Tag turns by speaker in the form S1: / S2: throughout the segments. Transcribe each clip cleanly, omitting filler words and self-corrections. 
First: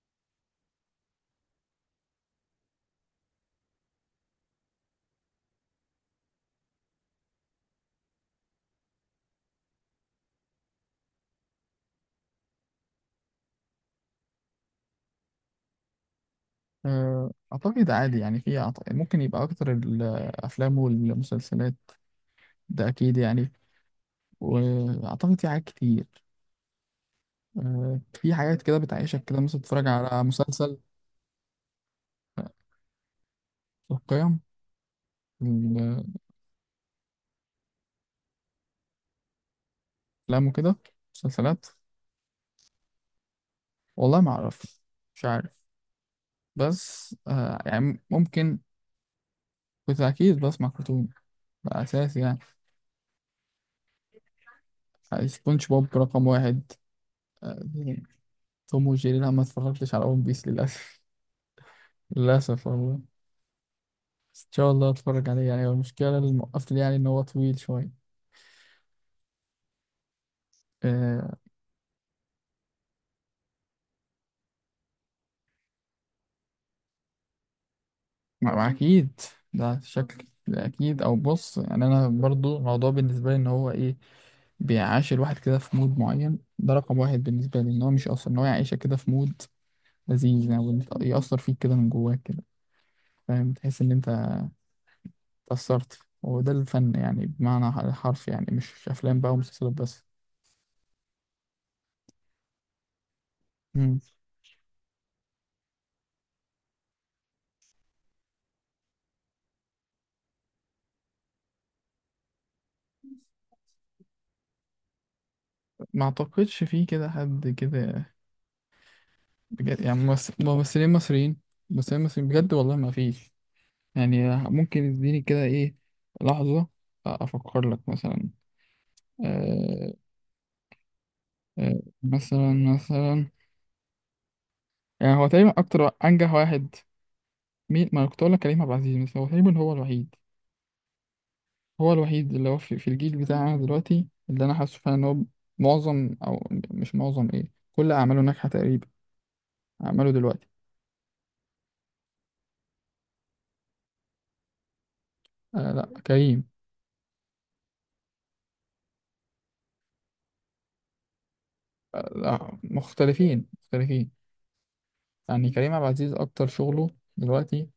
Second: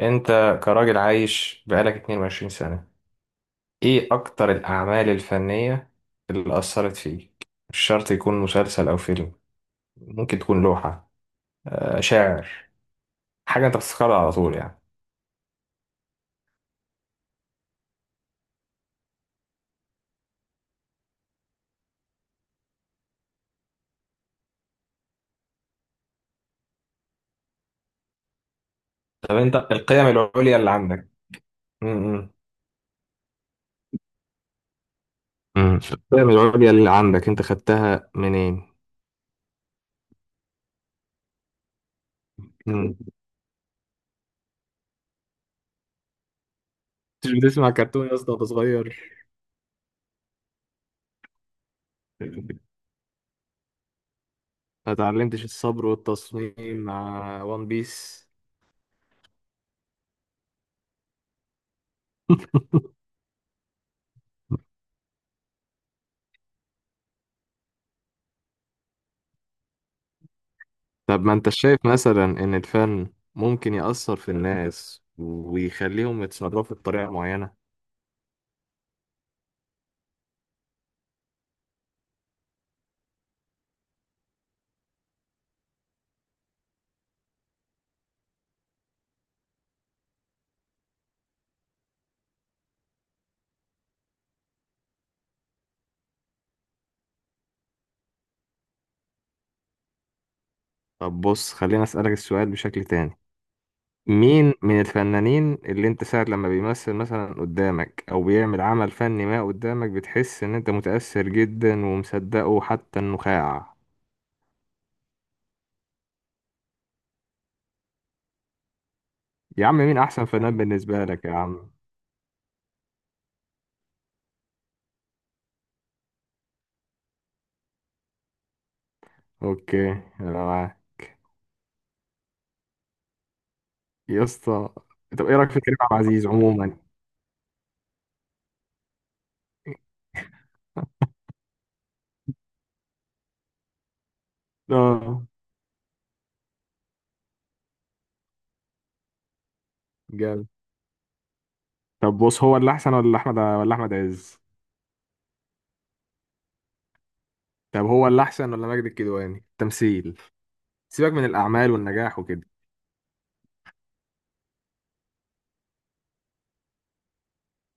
S1: انت، كراجل عايش بقالك 22 سنة، ايه اكتر الاعمال الفنية اللي اثرت فيك؟ مش شرط يكون مسلسل او فيلم، ممكن تكون لوحة، شاعر، حاجة انت بتفتكرها على طول يعني.
S2: أعتقد عادي يعني في ممكن يبقى أكتر الأفلام والمسلسلات. ده أكيد يعني. وأعتقد في حاجات كتير. في حاجات كده بتعيشك
S1: طب
S2: كده،
S1: انت
S2: مثلا تتفرج
S1: القيم
S2: على
S1: العليا اللي
S2: مسلسل.
S1: عندك، امم
S2: القيم.
S1: القيم العليا اللي عندك انت خدتها منين؟
S2: الأفلام وكده. مسلسلات.
S1: مم.
S2: والله ما أعرف. مش عارف. بس
S1: كنتش بتسمع
S2: يعني
S1: كرتون يا اسطى وانت
S2: ممكن.
S1: صغير؟
S2: كنت أكيد بسمع كرتون. ده أساسي يعني.
S1: ما اتعلمتش
S2: سبونج
S1: الصبر
S2: بوب رقم
S1: والتصميم
S2: واحد.
S1: مع
S2: أه،
S1: وان بيس؟
S2: توم وجيري، لا، ما اتفرجتش على ون بيس للأسف. للأسف والله. شاء الله اتفرج عليه. يعني هو المشكله اللي موقفني يعني ان هو طويل شويه.
S1: طب ما
S2: آه
S1: انت شايف مثلا ان الفن ممكن يأثر في الناس ويخليهم يتصرفوا بطريقة معينة؟
S2: ما اكيد. ده شكل، ده اكيد، او بص. يعني انا برضو الموضوع بالنسبه لي ان هو ايه، بيعاش الواحد كده في مود معين. ده رقم واحد بالنسبه لي، ان هو مش اصلا ان هو يعيشك كده في مود لذيذ يعني، يأثر فيك كده من جواك كده، فاهم؟ تحس ان انت اتأثرت، وده الفن يعني بمعنى الحرف، يعني مش افلام بقى ومسلسلات بس.
S1: طب بص، خلينا أسألك السؤال بشكل تاني.
S2: مم.
S1: مين من الفنانين اللي انت ساعة لما بيمثل مثلا قدامك او بيعمل عمل فني ما قدامك بتحس ان انت متأثر جدا ومصدقه حتى النخاع؟
S2: ما اعتقدش في كده حد كده
S1: يا عم
S2: بجد يعني.
S1: مين احسن فنان
S2: ممثلين
S1: بالنسبة لك يا
S2: مصريين.
S1: عم؟
S2: ممثلين مصريين بجد، والله ما فيش. يعني ممكن اديني كده ايه، لحظة، افكر لك مثلا.
S1: اوكي،
S2: آه
S1: انا معاك
S2: مثلا
S1: يا اسطى.
S2: يعني
S1: طب
S2: هو
S1: ايه
S2: تقريبا
S1: رأيك في كريم
S2: اكتر
S1: عبد العزيز
S2: انجح واحد.
S1: عموما؟
S2: مين؟ ما أنا كنت اقول لك كريم عبد العزيز. بس هو تقريبا هو الوحيد اللي هو في الجيل بتاعنا دلوقتي، اللي انا حاسه فعلا ان هو
S1: اه،
S2: معظم، او مش معظم، ايه، كل اعماله ناجحة تقريبا، اعماله دلوقتي.
S1: جامد. طب بص، هو اللي احسن ولا احمد، ولا احمد عز؟
S2: لا، كريم.
S1: طب هو اللي احسن ولا ماجد الكدواني تمثيل؟ سيبك من الاعمال والنجاح وكده.
S2: لا، مختلفين مختلفين. يعني كريم عبد العزيز أكتر شغله دلوقتي،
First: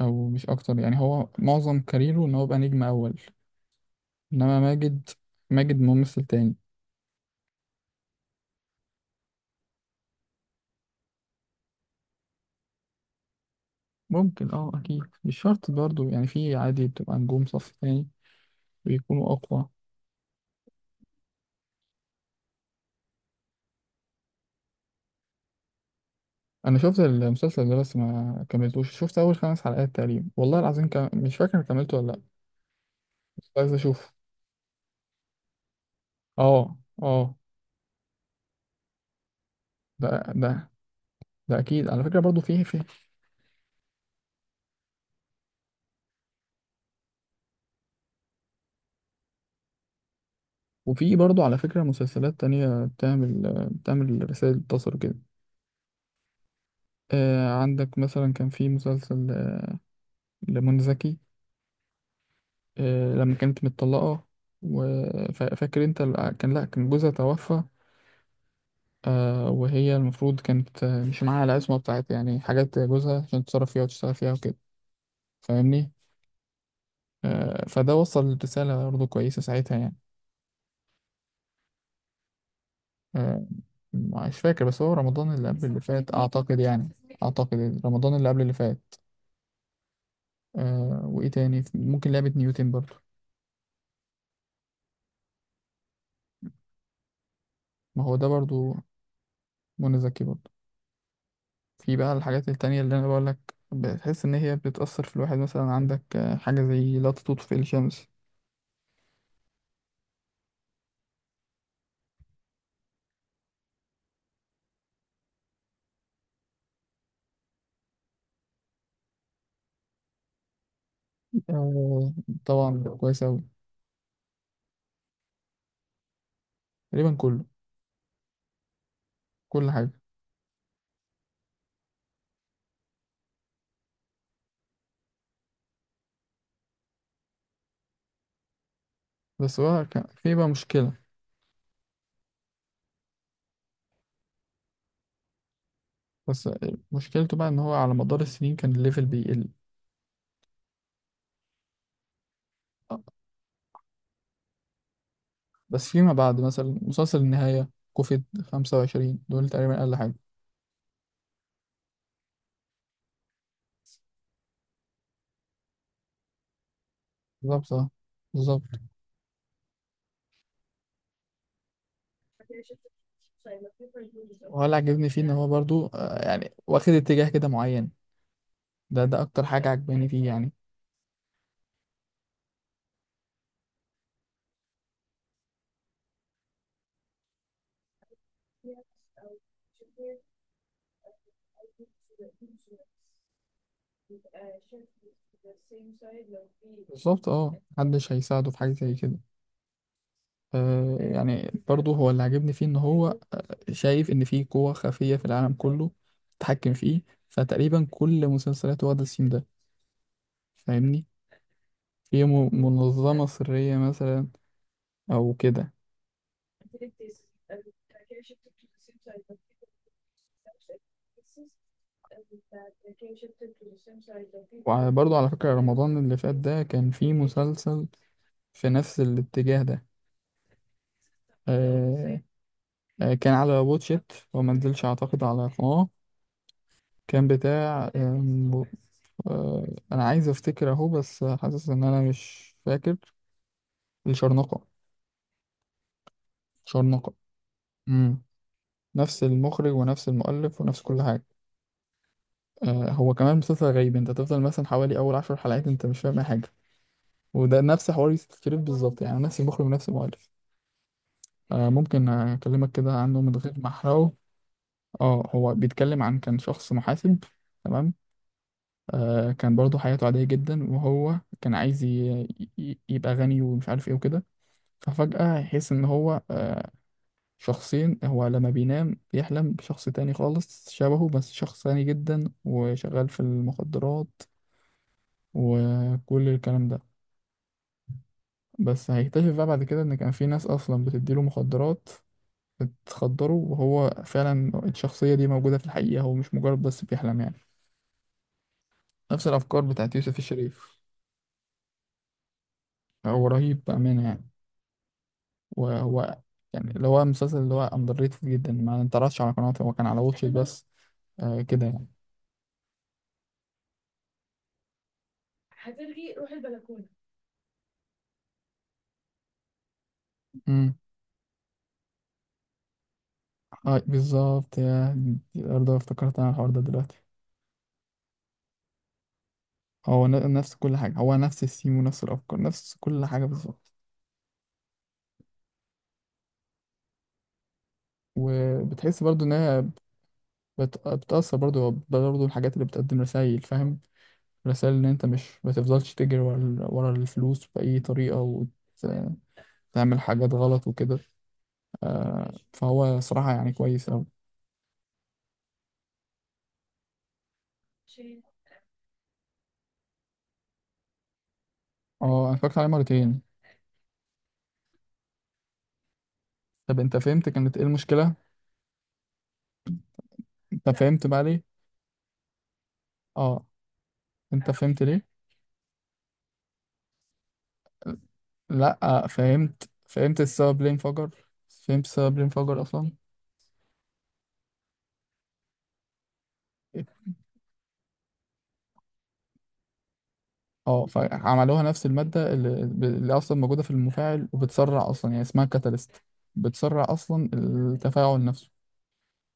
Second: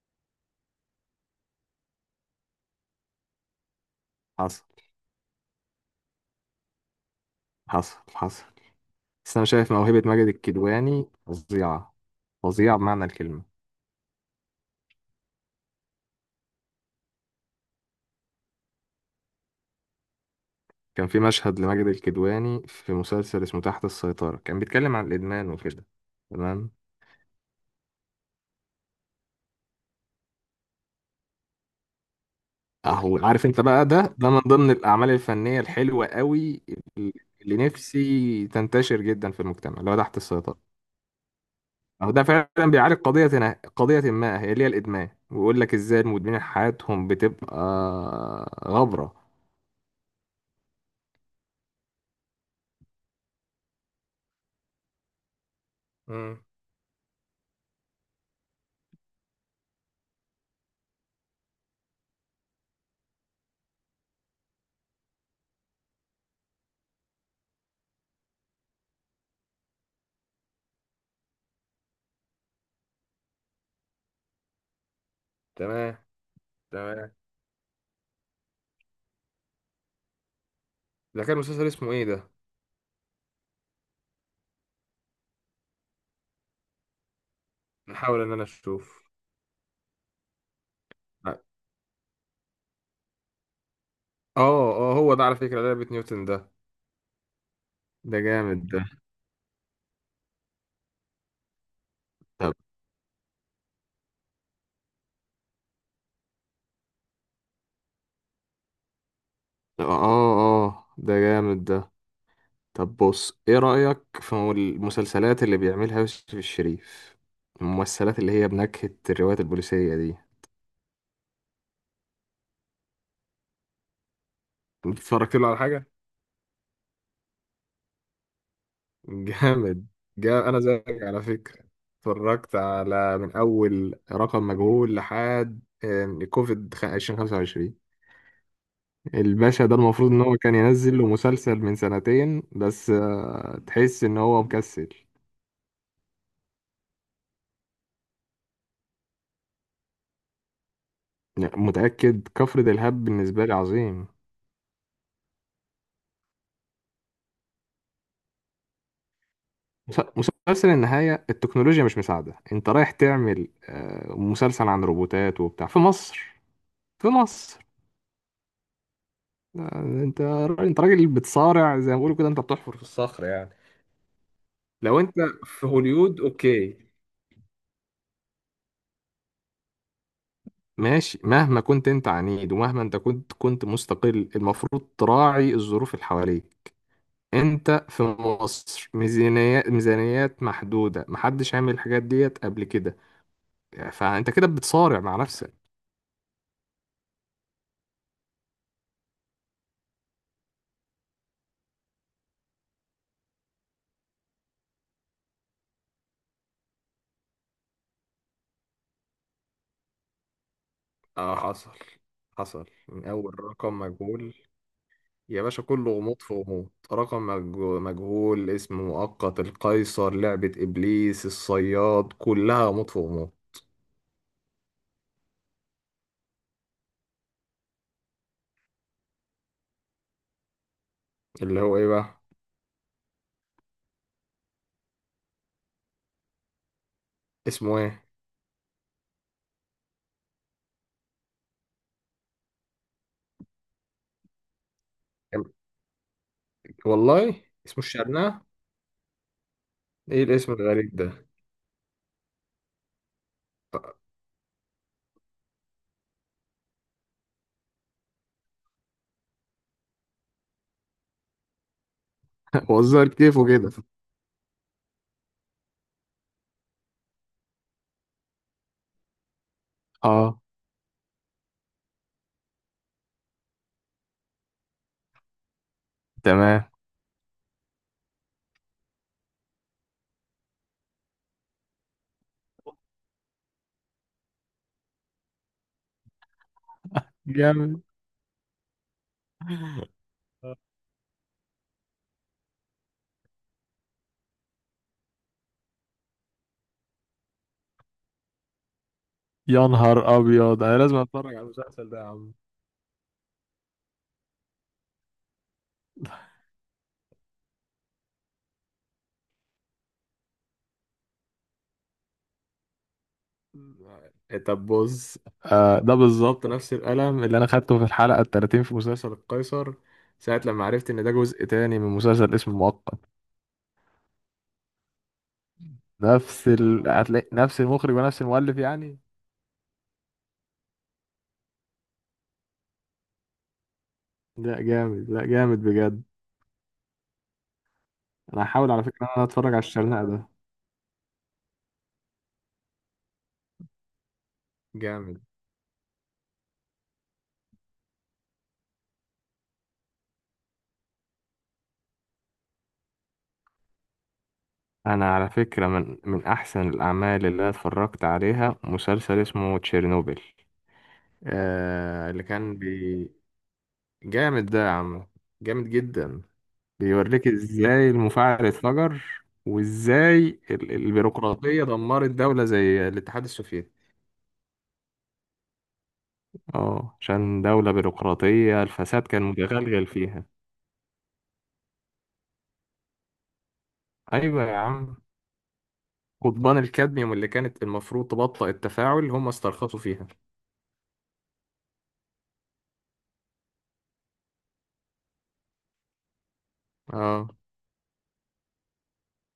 S2: أو مش أكتر يعني، هو معظم كاريره إن هو يبقى نجم أول. إنما
S1: حصل،
S2: ماجد ممثل تاني.
S1: حصل، حصل. بس انا شايف موهبة ماجد الكدواني فظيعة، فظيعة بمعنى الكلمة.
S2: ممكن، أكيد مش شرط برضه. يعني في عادي بتبقى نجوم صف تاني بيكونوا أقوى.
S1: كان في مشهد لماجد الكدواني في مسلسل اسمه تحت السيطرة، كان بيتكلم عن الادمان وكده. تمام.
S2: أنا شفت المسلسل ده بس ما كملتوش، شفت أول 5 حلقات تقريبا، والله العظيم مش فاكر كملته ولا لأ.
S1: اهو عارف
S2: بس
S1: انت
S2: عايز
S1: بقى،
S2: أشوف.
S1: ده من ضمن الاعمال الفنية الحلوة قوي
S2: أه أه
S1: اللي نفسي تنتشر جدا في المجتمع، اللي هو تحت
S2: ده
S1: السيطرة.
S2: ده ده أكيد على
S1: أو
S2: فكرة
S1: ده
S2: برضه،
S1: فعلا
S2: فيه.
S1: بيعالج قضية قضية ما هي اللي هي الإدمان، ويقول لك إزاي المدمنين حياتهم بتبقى غبرة.
S2: وفي برضه على فكرة مسلسلات تانية بتعمل رسائل تصل كده.
S1: امم،
S2: عندك مثلا كان في مسلسل لمنى زكي. لما كانت متطلقة، وفاكر انت كان، لا، كان جوزها توفى. وهي المفروض كانت مش معاها العصمة بتاعت، يعني حاجات جوزها عشان تتصرف فيها وتشتغل فيها وكده، فاهمني؟
S1: تمام، تمام.
S2: فده وصل رسالة برضه كويسة ساعتها يعني.
S1: ده كان مسلسل اسمه ايه ده؟
S2: آه مش فاكر، بس هو رمضان اللي قبل اللي فات أعتقد يعني، أعتقد رمضان
S1: نحاول
S2: اللي
S1: ان
S2: قبل
S1: انا
S2: اللي فات.
S1: اشوف.
S2: وإيه
S1: اه،
S2: تاني؟ ممكن لعبة نيوتن برضه.
S1: اه هو ده على فكرة لعبة نيوتن ده،
S2: ما هو
S1: ده
S2: ده برضه،
S1: جامد ده.
S2: منى زكي برضه. في بقى الحاجات
S1: طب
S2: التانية اللي أنا بقولك بتحس إن هي بتأثر في الواحد. مثلا عندك حاجة زي لا تطفئ الشمس.
S1: آه، آه، آه، ده جامد ده. طب بص، إيه رأيك في المسلسلات اللي بيعملها يوسف الشريف، الممثلات اللي هي بنكهة الروايات البوليسية دي؟
S2: آه، طبعا كويس أوي.
S1: اتفرجت له على حاجة؟
S2: تقريبا كله. كل
S1: جامد.
S2: حاجة.
S1: جا انا زيك على فكره، اتفرجت على من اول رقم مجهول لحد كوفيد 2025.
S2: بس
S1: الباشا ده
S2: هو كان
S1: المفروض ان
S2: في
S1: هو
S2: بقى
S1: كان
S2: مشكلة،
S1: ينزل له مسلسل من سنتين، بس تحس ان هو مكسل.
S2: بس مشكلته بقى إن هو على مدار السنين كان الليفل بيقل.
S1: لا، متاكد كفر
S2: آه،
S1: دلهاب بالنسبه لي عظيم.
S2: بس فيما بعد، مثلا مسلسل النهاية كوفيد 25، دول تقريبا أقل حاجة.
S1: مس- مسلسل النهايه، التكنولوجيا مش مساعده، انت رايح تعمل مسلسل عن روبوتات وبتاع في مصر، في مصر؟
S2: بالظبط. بالظبط.
S1: آه، انت انت راجل بتصارع زي ما بيقولوا كده، انت بتحفر في الصخر يعني.
S2: وهو اللي
S1: لو
S2: عجبني
S1: انت
S2: فيه إن هو
S1: في
S2: برضو،
S1: هوليود
S2: يعني
S1: اوكي،
S2: واخد اتجاه كده معين. ده أكتر حاجة عجباني فيه يعني.
S1: ماشي، مهما كنت انت عنيد ومهما انت كنت مستقل المفروض تراعي الظروف اللي حواليك. انت في مصر، ميزانيات، ميزانيات محدودة، محدش عامل الحاجات ديت قبل كده، فانت كده بتصارع مع نفسك.
S2: بالظبط، اه، محدش هيساعده في حاجة زي كده. يعني برضه هو اللي عجبني فيه ان هو شايف ان في قوة خفية في العالم كله تتحكم فيه. فتقريبا كل مسلسلاته واخدة السيم ده، فاهمني؟
S1: اه، حصل،
S2: في
S1: حصل من
S2: منظمة
S1: اول
S2: سرية
S1: رقم
S2: مثلا،
S1: مجهول
S2: او
S1: يا باشا،
S2: كده.
S1: كله غموض في غموض. رقم مجهول، اسم مؤقت، القيصر، لعبة ابليس، الصياد، كلها غموض في غموض.
S2: وبرضه على فكرة رمضان اللي فات، ده كان فيه مسلسل في نفس الاتجاه ده.
S1: اللي هو ايه بقى؟
S2: آه كان على واتشيت وما نزلش اعتقد على قناة. كان
S1: اسمه
S2: بتاع
S1: ايه؟
S2: آه، انا عايز افتكر اهو، بس حاسس ان انا مش فاكر. الشرنقة. شرنقة.
S1: والله اسمه
S2: امم
S1: الشرنقة.
S2: نفس المخرج ونفس
S1: ايه الاسم
S2: المؤلف ونفس
S1: الغريب
S2: كل حاجة.
S1: ده؟
S2: هو كمان مسلسل غريب، انت تفضل مثلا حوالي اول 10 حلقات انت مش فاهم أي حاجة. وده نفس حوار يوسف شريف بالظبط، يعني نفس المخرج ونفس المؤلف. ممكن اكلمك كده
S1: وزر
S2: عنه من
S1: كتفه
S2: غير ما
S1: كده.
S2: احرقه. اه هو بيتكلم عن، كان شخص محاسب، تمام. كان برضه حياته عادية
S1: اه،
S2: جدا، وهو كان عايز يبقى غني ومش عارف ايه وكده. ففجأة يحس إن هو
S1: تمام.
S2: شخصين. هو لما بينام بيحلم بشخص تاني خالص شبهه، بس شخص غني جدا وشغال في المخدرات وكل الكلام ده.
S1: جامد.
S2: بس هيكتشف بقى بعد كده إن كان في ناس أصلا بتديله مخدرات، بتخدره. وهو فعلا الشخصية دي موجودة في الحقيقة، هو مش مجرد بس بيحلم يعني. نفس الأفكار
S1: يا
S2: بتاعت
S1: نهار
S2: يوسف
S1: ابيض انا
S2: الشريف.
S1: لازم اتفرج على المسلسل ده يا عم.
S2: هو رهيب بأمانة يعني. وهو يعني اللي هو المسلسل اللي هو أندر ريتد جدا، ما انتعرضش على قناته، هو كان على واتشت بس. كده
S1: طب بص، آه ده بالظبط نفس القلم اللي انا خدته في الحلقه ال 30 في مسلسل القيصر، ساعه لما
S2: يعني.
S1: عرفت ان ده جزء تاني من مسلسل اسمه المؤقت.
S2: اه بالظبط، يا دي برضه افتكرت انا
S1: نفس
S2: الحوار ده دلوقتي.
S1: هتلاقي نفس المخرج ونفس المؤلف يعني.
S2: هو نفس كل حاجة، هو نفس الثيم ونفس الأفكار، نفس كل حاجة بالظبط.
S1: لا جامد، لا جامد بجد. انا هحاول على
S2: وبتحس
S1: فكره ان انا
S2: برضه
S1: اتفرج على
S2: إنها
S1: الشرنقه ده.
S2: بتأثر. برضه الحاجات اللي بتقدم رسائل، فاهم؟ رسائل إن أنت
S1: جامد.
S2: مش، ما تفضلش تجري ورا الفلوس بأي طريقة وتعمل حاجات غلط وكده. فهو صراحة يعني كويس أوي.
S1: انا على فكرة من احسن الاعمال اللي انا اتفرجت عليها مسلسل اسمه تشيرنوبل، آه اللي
S2: اه أنا
S1: كان
S2: اتفرجت عليه مرتين.
S1: جامد ده يا عم، جامد جدا.
S2: طب أنت
S1: بيوريك
S2: فهمت كانت إيه
S1: ازاي
S2: المشكلة؟
S1: المفاعل اتفجر، وازاي
S2: أنت فهمت بقى ليه؟
S1: البيروقراطية دمرت دولة زي الاتحاد
S2: اه،
S1: السوفيتي.
S2: أنت فهمت ليه؟
S1: اه، عشان دولة بيروقراطية الفساد
S2: لا،
S1: كان
S2: فهمت
S1: متغلغل
S2: فهمت
S1: فيها.
S2: السبب ليه انفجر. فهمت السبب ليه انفجر اصلا.
S1: ايوه يا عم، قضبان الكادميوم اللي كانت المفروض تبطئ التفاعل هم استرخصوا فيها.
S2: اه فعملوها نفس المادة اللي اصلا موجودة في المفاعل وبتسرع اصلا، يعني اسمها كاتاليست، بتسرع اصلا
S1: اه،
S2: التفاعل نفسه.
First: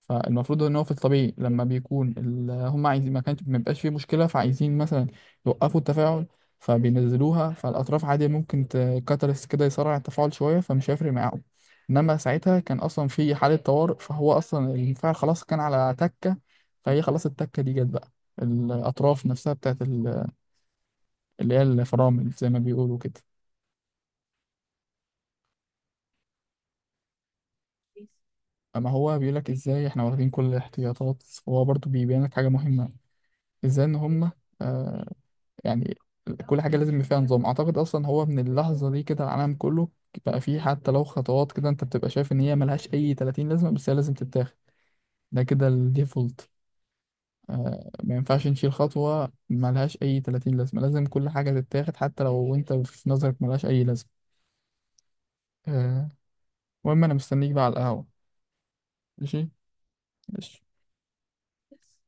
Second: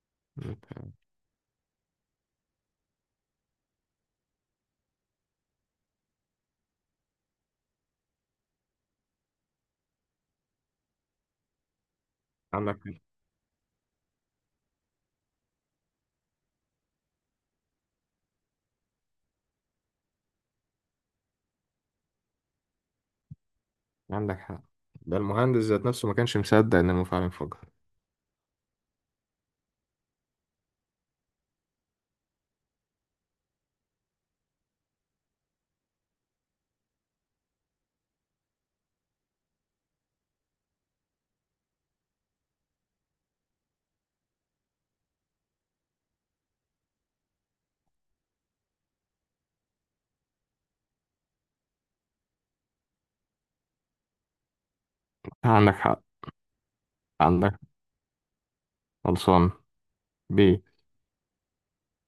S2: فالمفروض ان هو في الطبيعي، لما بيكون هم عايزين، ما كانش، ما بيبقاش فيه مشكله، فعايزين مثلا يوقفوا التفاعل، فبينزلوها فالاطراف عادي. ممكن كاتاليست كده يسرع التفاعل شويه، فمش هيفرق معاهم. انما ساعتها كان
S1: عندك
S2: اصلا في حاله طوارئ، فهو اصلا المفاعل خلاص كان على تكه، فهي خلاص التكه دي جت بقى. الاطراف نفسها بتاعت اللي هي الفرامل زي ما بيقولوا كده.
S1: عندك حق. ده المهندس ذات نفسه ما كانش مصدق ان المفاعل انفجر.
S2: اما هو بيقول لك ازاي احنا واخدين كل الاحتياطات، وهو برضو بيبين لك حاجه مهمه، ازاي ان هم، آه، يعني كل حاجة لازم يبقى فيها نظام. أعتقد أصلا هو من اللحظة دي كده العالم كله بقى فيه، حتى لو خطوات كده أنت بتبقى شايف إن هي ملهاش أي 30 لازمة، بس هي لازم تتاخد. ده كده الديفولت. ما ينفعش نشيل خطوة ملهاش أي 30 لازمة. لازم كل حاجة تتاخد، حتى لو أنت في نظرك ملهاش أي لازمة.
S1: عندك حق.
S2: آه المهم، أنا مستنيك
S1: عندك،
S2: بقى على القهوة. ماشي؟
S1: خلصان بيه.
S2: ماشي